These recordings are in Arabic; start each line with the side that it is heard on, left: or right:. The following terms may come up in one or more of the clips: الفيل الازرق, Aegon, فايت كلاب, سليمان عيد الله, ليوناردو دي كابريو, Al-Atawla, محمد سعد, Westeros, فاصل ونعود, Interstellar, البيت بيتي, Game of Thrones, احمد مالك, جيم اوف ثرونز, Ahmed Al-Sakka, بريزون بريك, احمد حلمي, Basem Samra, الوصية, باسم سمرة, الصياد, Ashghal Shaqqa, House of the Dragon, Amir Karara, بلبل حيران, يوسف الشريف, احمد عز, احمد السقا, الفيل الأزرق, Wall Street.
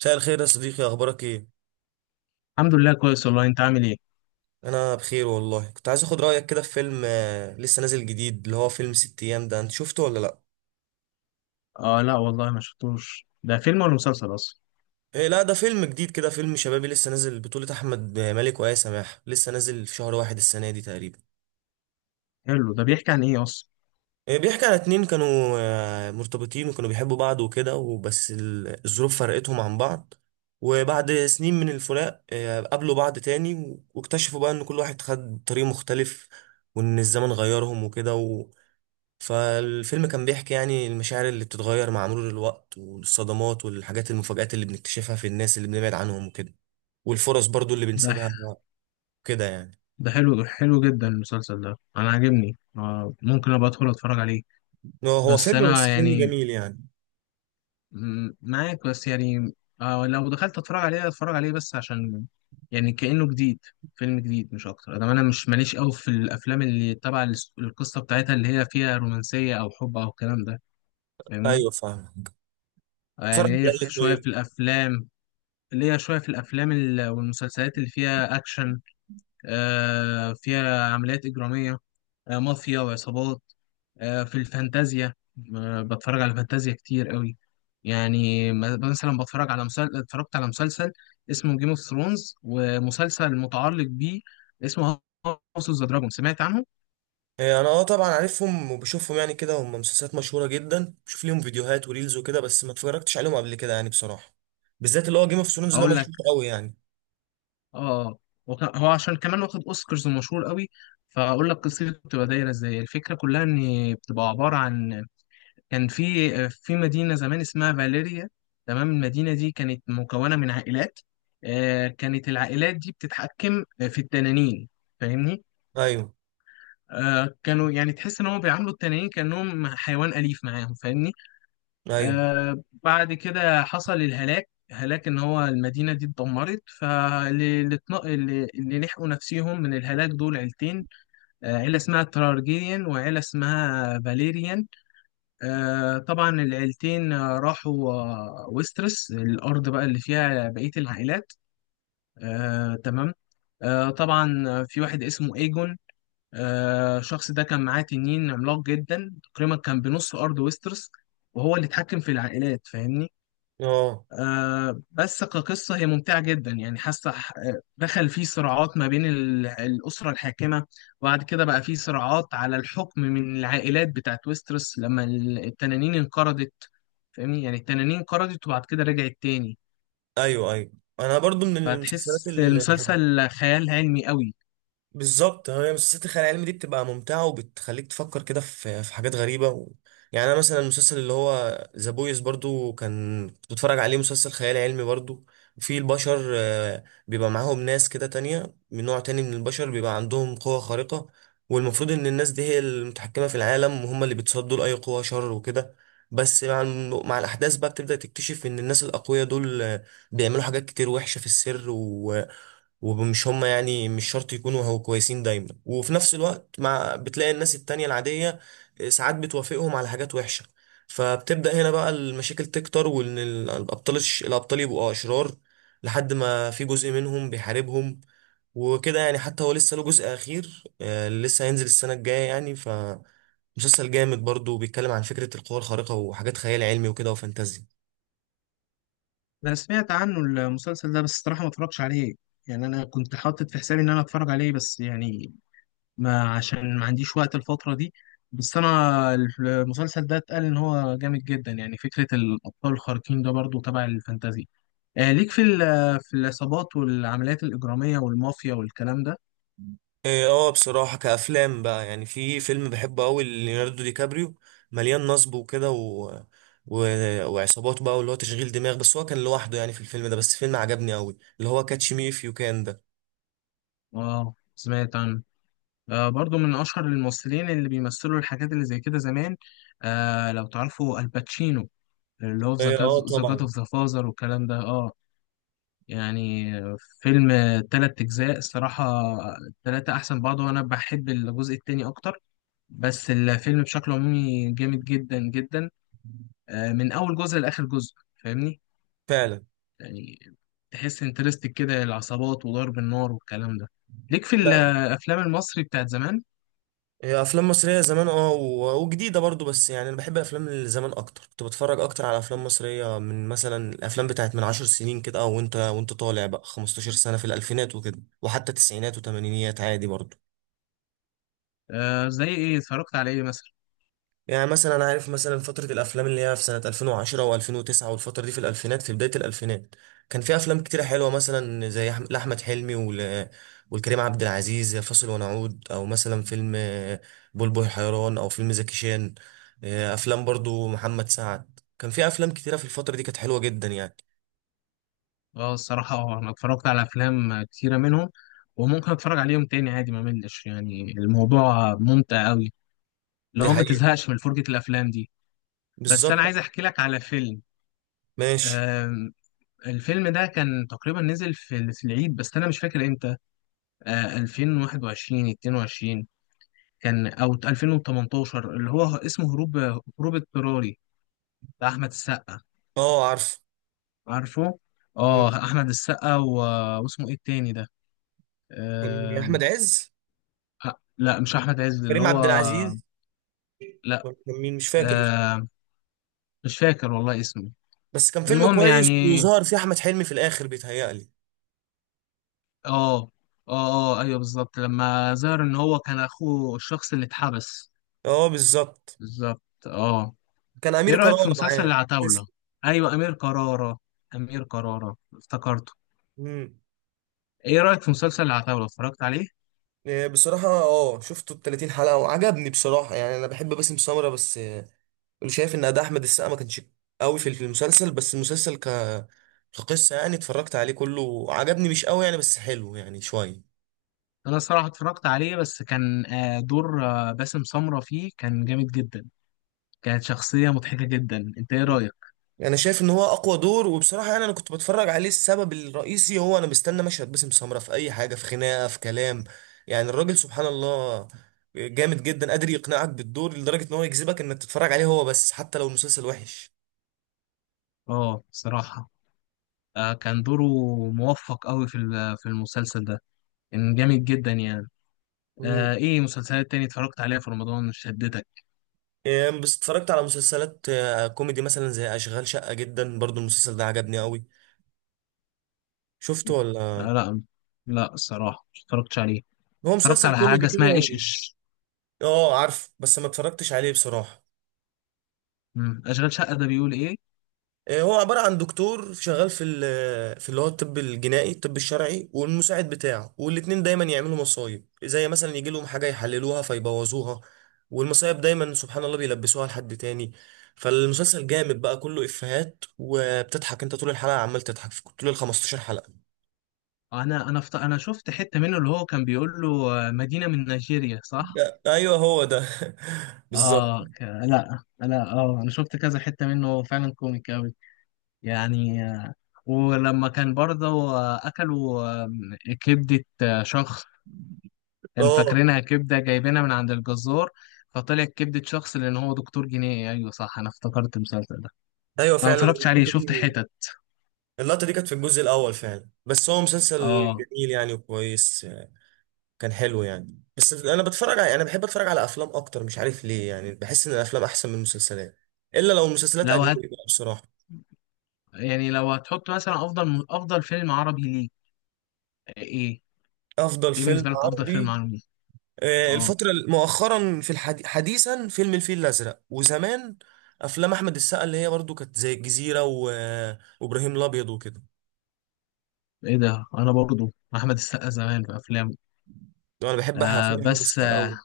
right: مساء الخير يا صديقي، اخبارك ايه؟
left: الحمد لله كويس والله، انت عامل ايه؟
right: انا بخير والله. كنت عايز اخد رايك كده في فيلم لسه نازل جديد، اللي هو فيلم ست ايام ده. انت شفته ولا لا؟
left: اه، لا والله ما شفتوش، ده فيلم ولا مسلسل اصلا.
right: إيه لا، ده فيلم جديد كده، فيلم شبابي لسه نازل، بطولة احمد مالك وآية سماح. لسه نازل في شهر واحد السنه دي تقريبا.
left: حلو، ده بيحكي عن ايه اصلا؟
right: إيه، بيحكي على اتنين كانوا مرتبطين، وكانوا بيحبوا بعض وكده، وبس الظروف فرقتهم عن بعض. وبعد سنين من الفراق قابلوا بعض تاني، واكتشفوا بقى ان كل واحد خد طريق مختلف، وان الزمن غيرهم وكده. فالفيلم كان بيحكي يعني المشاعر اللي بتتغير مع مرور الوقت، والصدمات والحاجات المفاجآت اللي بنكتشفها في الناس اللي بنبعد عنهم وكده، والفرص برضو اللي
left: ده
right: بنسيبها كده يعني.
left: ده حلو حلو جدا المسلسل ده، انا عاجبني. ممكن ابقى ادخل اتفرج عليه.
right: هو هو
left: بس
right: فيلم،
left: انا
right: بس فيلم
left: يعني
right: جميل يعني.
left: معاك، بس يعني لو دخلت اتفرج عليه، اتفرج عليه بس عشان يعني كأنه جديد، فيلم جديد مش اكتر. ده انا مش ماليش قوي في الافلام اللي تبع القصه بتاعتها اللي هي فيها رومانسيه او حب او الكلام ده. فاهمني؟
right: ايوه فاهمك. اتفرج
left: يعني
right: على
left: هي
right: ايه
left: شويه في
right: طيب؟
left: الافلام. ليا شوية في الأفلام والمسلسلات اللي فيها أكشن، فيها عمليات إجرامية، مافيا وعصابات، في الفانتازيا. بتفرج على فانتازيا كتير قوي. يعني مثلا بتفرج على مسلسل، اتفرجت على مسلسل اسمه جيم اوف ثرونز، ومسلسل متعلق بيه اسمه هاوس اوف ذا دراجون. سمعت عنه؟
right: إيه، انا اه طبعا عارفهم وبشوفهم يعني كده، هم مسلسلات مشهورة جدا، بشوف ليهم فيديوهات وريلز وكده، بس ما اتفرجتش عليهم قبل كده يعني بصراحة. بالذات اللي هو جيم اوف ثرونز ده
left: أقول لك.
right: مشهور قوي يعني.
left: آه آه. هو عشان كمان واخد أوسكارز ومشهور قوي. فأقول لك قصته بتبقى دايرة إزاي. الفكرة كلها إن بتبقى عبارة عن كان في مدينة زمان اسمها فاليريا. تمام؟ المدينة دي كانت مكونة من عائلات. كانت العائلات دي بتتحكم في التنانين. فاهمني؟
right: ايوه
left: كانوا يعني تحس ان هم بيعاملوا التنانين كأنهم حيوان أليف معاهم. فاهمني؟
right: ايوه.
left: بعد كده حصل الهلاك، هلاك ان هو المدينة دي اتدمرت. فاللي اللي اللي لحقوا نفسيهم من الهلاك دول عيلتين، عيلة اسمها ترارجيريان وعيلة اسمها فاليريان. طبعا العيلتين راحوا ويسترس، الأرض بقى اللي فيها بقية العائلات. تمام. طبعا في واحد اسمه ايجون. الشخص ده كان معاه تنين عملاق جدا، تقريبا كان بنص أرض ويسترس، وهو اللي اتحكم في العائلات. فاهمني؟
right: اه
left: بس كقصة هي ممتعة جدا. يعني دخل فيه صراعات ما بين الأسرة الحاكمة. وبعد كده بقى فيه صراعات على الحكم من العائلات بتاعت ويستروس لما التنانين انقرضت. فاهمني؟ يعني التنانين انقرضت وبعد كده رجعت تاني.
right: ايوه ايوه. انا برضو من المسلسلات
left: فهتحس
right: اللي بحبها.
left: المسلسل خيال علمي قوي.
right: بالظبط، هي مسلسلات الخيال العلمي دي بتبقى ممتعة، وبتخليك تفكر كده في في حاجات غريبة و... يعني أنا مثلا المسلسل اللي هو ذا بويز برضو كان كنت بتفرج عليه، مسلسل خيال علمي برضو. في البشر بيبقى معاهم ناس كده تانية من نوع تاني من البشر، بيبقى عندهم قوة خارقة. والمفروض إن الناس دي هي المتحكمة في العالم، وهم اللي بيتصدوا لأي قوة شر وكده. بس مع مع الأحداث بقى بتبدأ تكتشف إن الناس الأقوياء دول بيعملوا حاجات كتير وحشة في السر و... ومش هم يعني مش شرط يكونوا هو كويسين دايما. وفي نفس الوقت مع بتلاقي الناس التانية العادية ساعات بتوافقهم على حاجات وحشة. فبتبدأ هنا بقى المشاكل تكتر، وإن الأبطال الأبطال يبقوا أشرار، لحد ما في جزء منهم بيحاربهم وكده يعني. حتى هو لسه له جزء أخير لسه هينزل السنة الجاية يعني. فمسلسل جامد برضه، بيتكلم عن فكرة القوى الخارقة وحاجات خيال علمي وكده وفانتازيا.
left: أنا سمعت عنه المسلسل ده، بس الصراحة ما اتفرجتش عليه. يعني أنا كنت حاطط في حسابي إن أنا أتفرج عليه، بس يعني ما عشان ما عنديش وقت الفترة دي. بس أنا المسلسل ده اتقال إن هو جامد جدا. يعني فكرة الأبطال الخارقين ده برضو تبع الفانتازي. ليك في في العصابات والعمليات الإجرامية والمافيا والكلام ده.
right: إيه، اه بصراحة كأفلام بقى، يعني في فيلم بحبه أوي ليوناردو دي كابريو، مليان نصب وكده و... و... وعصابات بقى، واللي هو تشغيل دماغ، بس هو كان لوحده يعني في الفيلم ده. بس فيلم عجبني أوي اللي هو كاتش مي إف يو كان ده.
left: آه، سمعت عنه. برضو من أشهر الممثلين اللي بيمثلوا الحاجات اللي زي كده زمان. لو تعرفوا الباتشينو اللي هو في
right: إيه، اه
left: ذا جاد
right: طبعا.
left: أوف ذا فازر والكلام ده، اه. يعني فيلم تلات أجزاء الصراحة، التلاتة أحسن بعض، وأنا بحب الجزء التاني أكتر. بس الفيلم بشكل عمومي جامد جدا جدا، من أول جزء لآخر جزء. فاهمني؟
right: فعلا.
left: يعني تحس انترستك كده، العصابات وضرب النار والكلام ده. ليك في
right: لا.
left: الأفلام المصري بتاعت زمان؟
right: إيه، أفلام مصرية زمان اه و... وجديدة برضو، بس يعني أنا بحب الأفلام اللي زمان أكتر. كنت بتفرج أكتر على أفلام مصرية من مثلا الأفلام بتاعت من عشر سنين كده، أو وأنت طالع بقى 15 سنة، في الألفينات وكده، وحتى تسعينات وتمانينيات عادي برضو.
left: زي إيه، اتفرجت على إيه مثلا؟
right: يعني مثلا انا عارف مثلا فترة الافلام اللي هي في سنة 2010 و2009، والفترة دي في الالفينات، في بداية الالفينات كان في افلام كتيرة حلوة، مثلا زي لاحمد حلمي ول... والكريم عبد العزيز، زي فاصل ونعود، او مثلا فيلم بلبل حيران، او فيلم زكي شان. افلام برضو محمد سعد كان في افلام كتيرة في الفترة دي كانت حلوة جدا يعني.
left: اه، الصراحة اه، أنا اتفرجت على أفلام كتيرة منهم، وممكن أتفرج عليهم تاني عادي. ما ملش يعني، الموضوع ممتع أوي، اللي
right: دي
left: هو ما
right: حقيقة.
left: تزهقش من فرجة الأفلام دي. بس أنا
right: بالظبط.
left: عايز أحكي لك على فيلم.
right: ماشي.
left: آم، الفيلم ده كان تقريبا نزل في العيد، بس أنا مش فاكر إمتى. 2021 22 كان، أو 2018، اللي هو اسمه هروب، هروب اضطراري، بتاع أحمد السقا.
right: اه عارف.
left: عارفه؟ آه،
right: مم.
left: أحمد السقا واسمه إيه التاني ده؟
right: كان احمد
left: آم،
right: عز؟
left: أ- لا مش أحمد عز، اللي
right: كريم
left: هو
right: عبد العزيز؟
left: لا.
right: كان مين مش فاكر.
left: آم، مش فاكر والله اسمه.
right: بس كان فيلم
left: المهم
right: كويس،
left: يعني،
right: وظهر فيه احمد حلمي في الاخر بيتهيألي.
left: اه اه اه، ايوه بالظبط، لما ظهر ان هو كان اخوه الشخص اللي اتحبس.
right: اه بالظبط.
left: بالظبط، اه.
right: كان
left: ايه
right: امير
left: رأيك في
right: كرارة
left: مسلسل
right: معاه. بس.
left: العتاولة؟ ايوه، امير كرارة. امير كرارة افتكرته.
right: امم.
left: ايه رأيك في مسلسل العتاولة، اتفرجت عليه؟
right: إيه، بصراحة اه شفته ال 30 حلقة وعجبني بصراحة، يعني انا بحب باسم سمرة، بس شايف ان اداء احمد السقا ما كانش قوي في في المسلسل. بس المسلسل كقصة يعني اتفرجت عليه كله، عجبني مش قوي يعني بس حلو يعني شوية.
left: انا الصراحة اتفرجت عليه، بس كان دور باسم سمرة فيه كان جامد جدا، كانت شخصية مضحكة جدا. انت ايه رأيك؟
right: انا شايف ان هو اقوى دور، وبصراحه يعني انا كنت بتفرج عليه السبب الرئيسي هو انا مستني مشهد باسم سمره في اي حاجه، في خناقه في كلام. يعني الراجل سبحان الله جامد جدا، قادر يقنعك بالدور لدرجه ان هو يجذبك انك تتفرج عليه هو بس حتى لو المسلسل وحش.
left: اه، صراحة كان دوره موفق قوي في في المسلسل ده، كان جامد جدا يعني.
right: امم.
left: ايه مسلسلات تاني اتفرجت عليها في رمضان شدتك؟
right: يعني بس اتفرجت على مسلسلات كوميدي، مثلا زي اشغال شقه، جدا برضو المسلسل ده عجبني قوي. شفته
left: آه
right: ولا؟
left: لا، لا الصراحة مش اتفرجتش عليه.
right: هو
left: اتفرجت
right: مسلسل
left: على حاجة
right: كوميدي كده
left: اسمها ايش
right: و-
left: ايش.
right: اه عارف بس ما اتفرجتش عليه بصراحه.
left: اشغال شقة ده بيقول ايه؟
right: هو عبارة عن دكتور شغال في في اللي هو الطب الجنائي، الطب الشرعي، والمساعد بتاعه، والاتنين دايما يعملوا مصايب. زي مثلا يجي لهم حاجة يحللوها فيبوظوها، والمصايب دايما سبحان الله بيلبسوها لحد تاني. فالمسلسل جامد بقى، كله إفيهات وبتضحك انت طول الحلقة، عمال تضحك في طول ال 15 حلقة.
left: انا انا شفت حتة منه، اللي هو كان بيقول له مدينة من نيجيريا، صح؟
right: ايوه هو ده بالظبط.
left: اه، لا لا، اه انا شفت كذا حتة منه، هو فعلا كوميك قوي يعني. ولما كان برضه اكلوا كبدة شخص، كان
right: اه
left: فاكرينها كبدة جايبينها من عند الجزار، فطلعت كبدة شخص، لأن هو دكتور جنائي. أيوه صح، أنا افتكرت المسلسل ده.
right: ايوه
left: أنا
right: فعلا
left: متفرجتش عليه،
right: اللقطة
left: شفت
right: دي.
left: حتت.
right: اللقطة دي كانت في الجزء الأول فعلا. بس هو مسلسل
left: اه،
right: جميل يعني وكويس. كان حلو يعني، بس انا بتفرج على، انا بحب اتفرج على افلام اكتر، مش عارف ليه، يعني بحس ان الافلام احسن من المسلسلات، الا لو مسلسلات
left: لو
right: اجنبي
left: هت،
right: بقى بصراحه.
left: يعني لو هتحط مثلا أفضل أفضل فيلم عربي ليك إيه؟
right: افضل
left: إيه
right: فيلم
left: بالنسبة لك أفضل فيلم
right: عربي
left: عربي ليك؟ اه،
right: الفتره مؤخرا في حديثا فيلم الفيل الازرق. وزمان افلام احمد السقا اللي هي برضو كانت زي الجزيره و... وابراهيم الابيض وكده.
left: إيه ده أنا برضو أحمد السقا زمان في أفلامه.
right: انا بحب افلام احمد
left: بس
right: السقا قوي.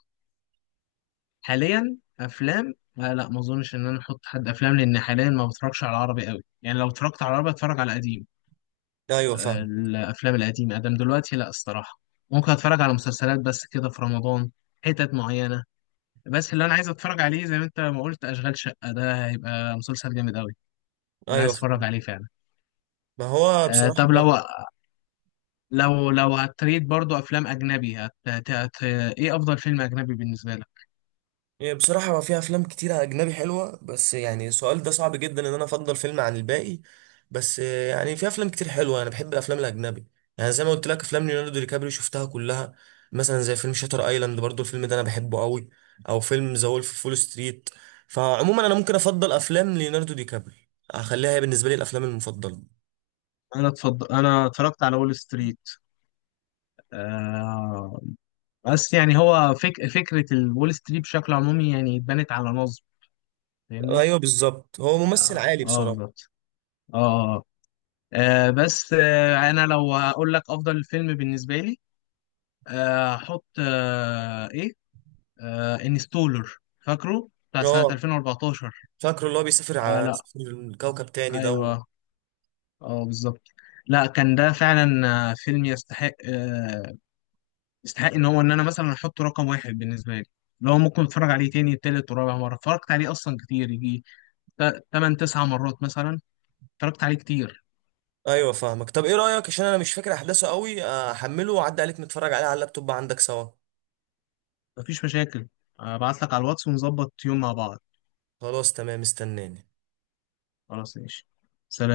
left: حاليا أفلام، لا لا، ما أظنش إن أنا أحط حد أفلام، لأن حاليا ما بتفرجش على العربي قوي. يعني لو اتفرجت على العربي أتفرج على قديم.
right: ايوه فاهم.
left: الافلام القديمه ادم دلوقتي، لا الصراحه. ممكن اتفرج على مسلسلات بس كده في رمضان، حتت معينه. بس اللي انا عايز اتفرج عليه زي ما انت ما قلت، اشغال شقه ده هيبقى مسلسل جامد قوي. انا
right: ايوه
left: عايز اتفرج
right: فاهم.
left: عليه فعلا.
right: ما هو
left: أه،
right: بصراحه.
left: طب لو، لو لو هتريد برضو افلام اجنبي، ايه افضل فيلم اجنبي بالنسبه لك؟
right: يعني بصراحة هو في أفلام كتيرة أجنبي حلوة، بس يعني السؤال ده صعب جدا إن أنا أفضل فيلم عن الباقي. بس يعني في أفلام كتير حلوة، أنا بحب الأفلام الأجنبي. يعني زي ما قلت لك أفلام ليوناردو دي كابريو شفتها كلها. مثلا زي فيلم شاتر أيلاند، برضو الفيلم ده أنا بحبه قوي. أو فيلم ذا وولف فول ستريت. فعموما أنا ممكن أفضل أفلام ليوناردو دي كابريو، أخليها هي بالنسبة لي الأفلام المفضلة.
left: انا اتفضل، انا اتفرجت على وول ستريت. آه... بس يعني هو فكره الول ستريت بشكل عمومي يعني اتبنت على نصب. فاهمني؟
right: أيوه بالظبط، هو ممثل
left: اه،
right: عالي
left: آه،
right: بصراحة.
left: بالظبط، اه. بس انا لو اقول لك افضل فيلم بالنسبه لي، احط ايه، انستولر. فاكره؟ بتاع سنه
right: أه.
left: 2014.
right: فاكره اللي هو بيسافر
left: آه،
right: على
left: لا،
right: كوكب تاني ده؟
left: ايوه، اه بالظبط. لا كان ده فعلا فيلم يستحق، يستحق ان هو ان انا مثلا احطه رقم واحد بالنسبه لي. لو ممكن اتفرج عليه تاني، تالت ورابع مره. اتفرجت عليه اصلا كتير، يجي تمن تسع مرات مثلا، اتفرجت عليه كتير.
right: ايوه فاهمك. طب ايه رايك، عشان انا مش فاكر احداثه قوي، احمله واعدي عليك نتفرج عليه على اللابتوب عندك سوا.
left: مفيش مشاكل. ابعت لك على الواتس ونظبط يوم مع بعض.
right: خلاص تمام، استناني.
left: خلاص ماشي. سلام.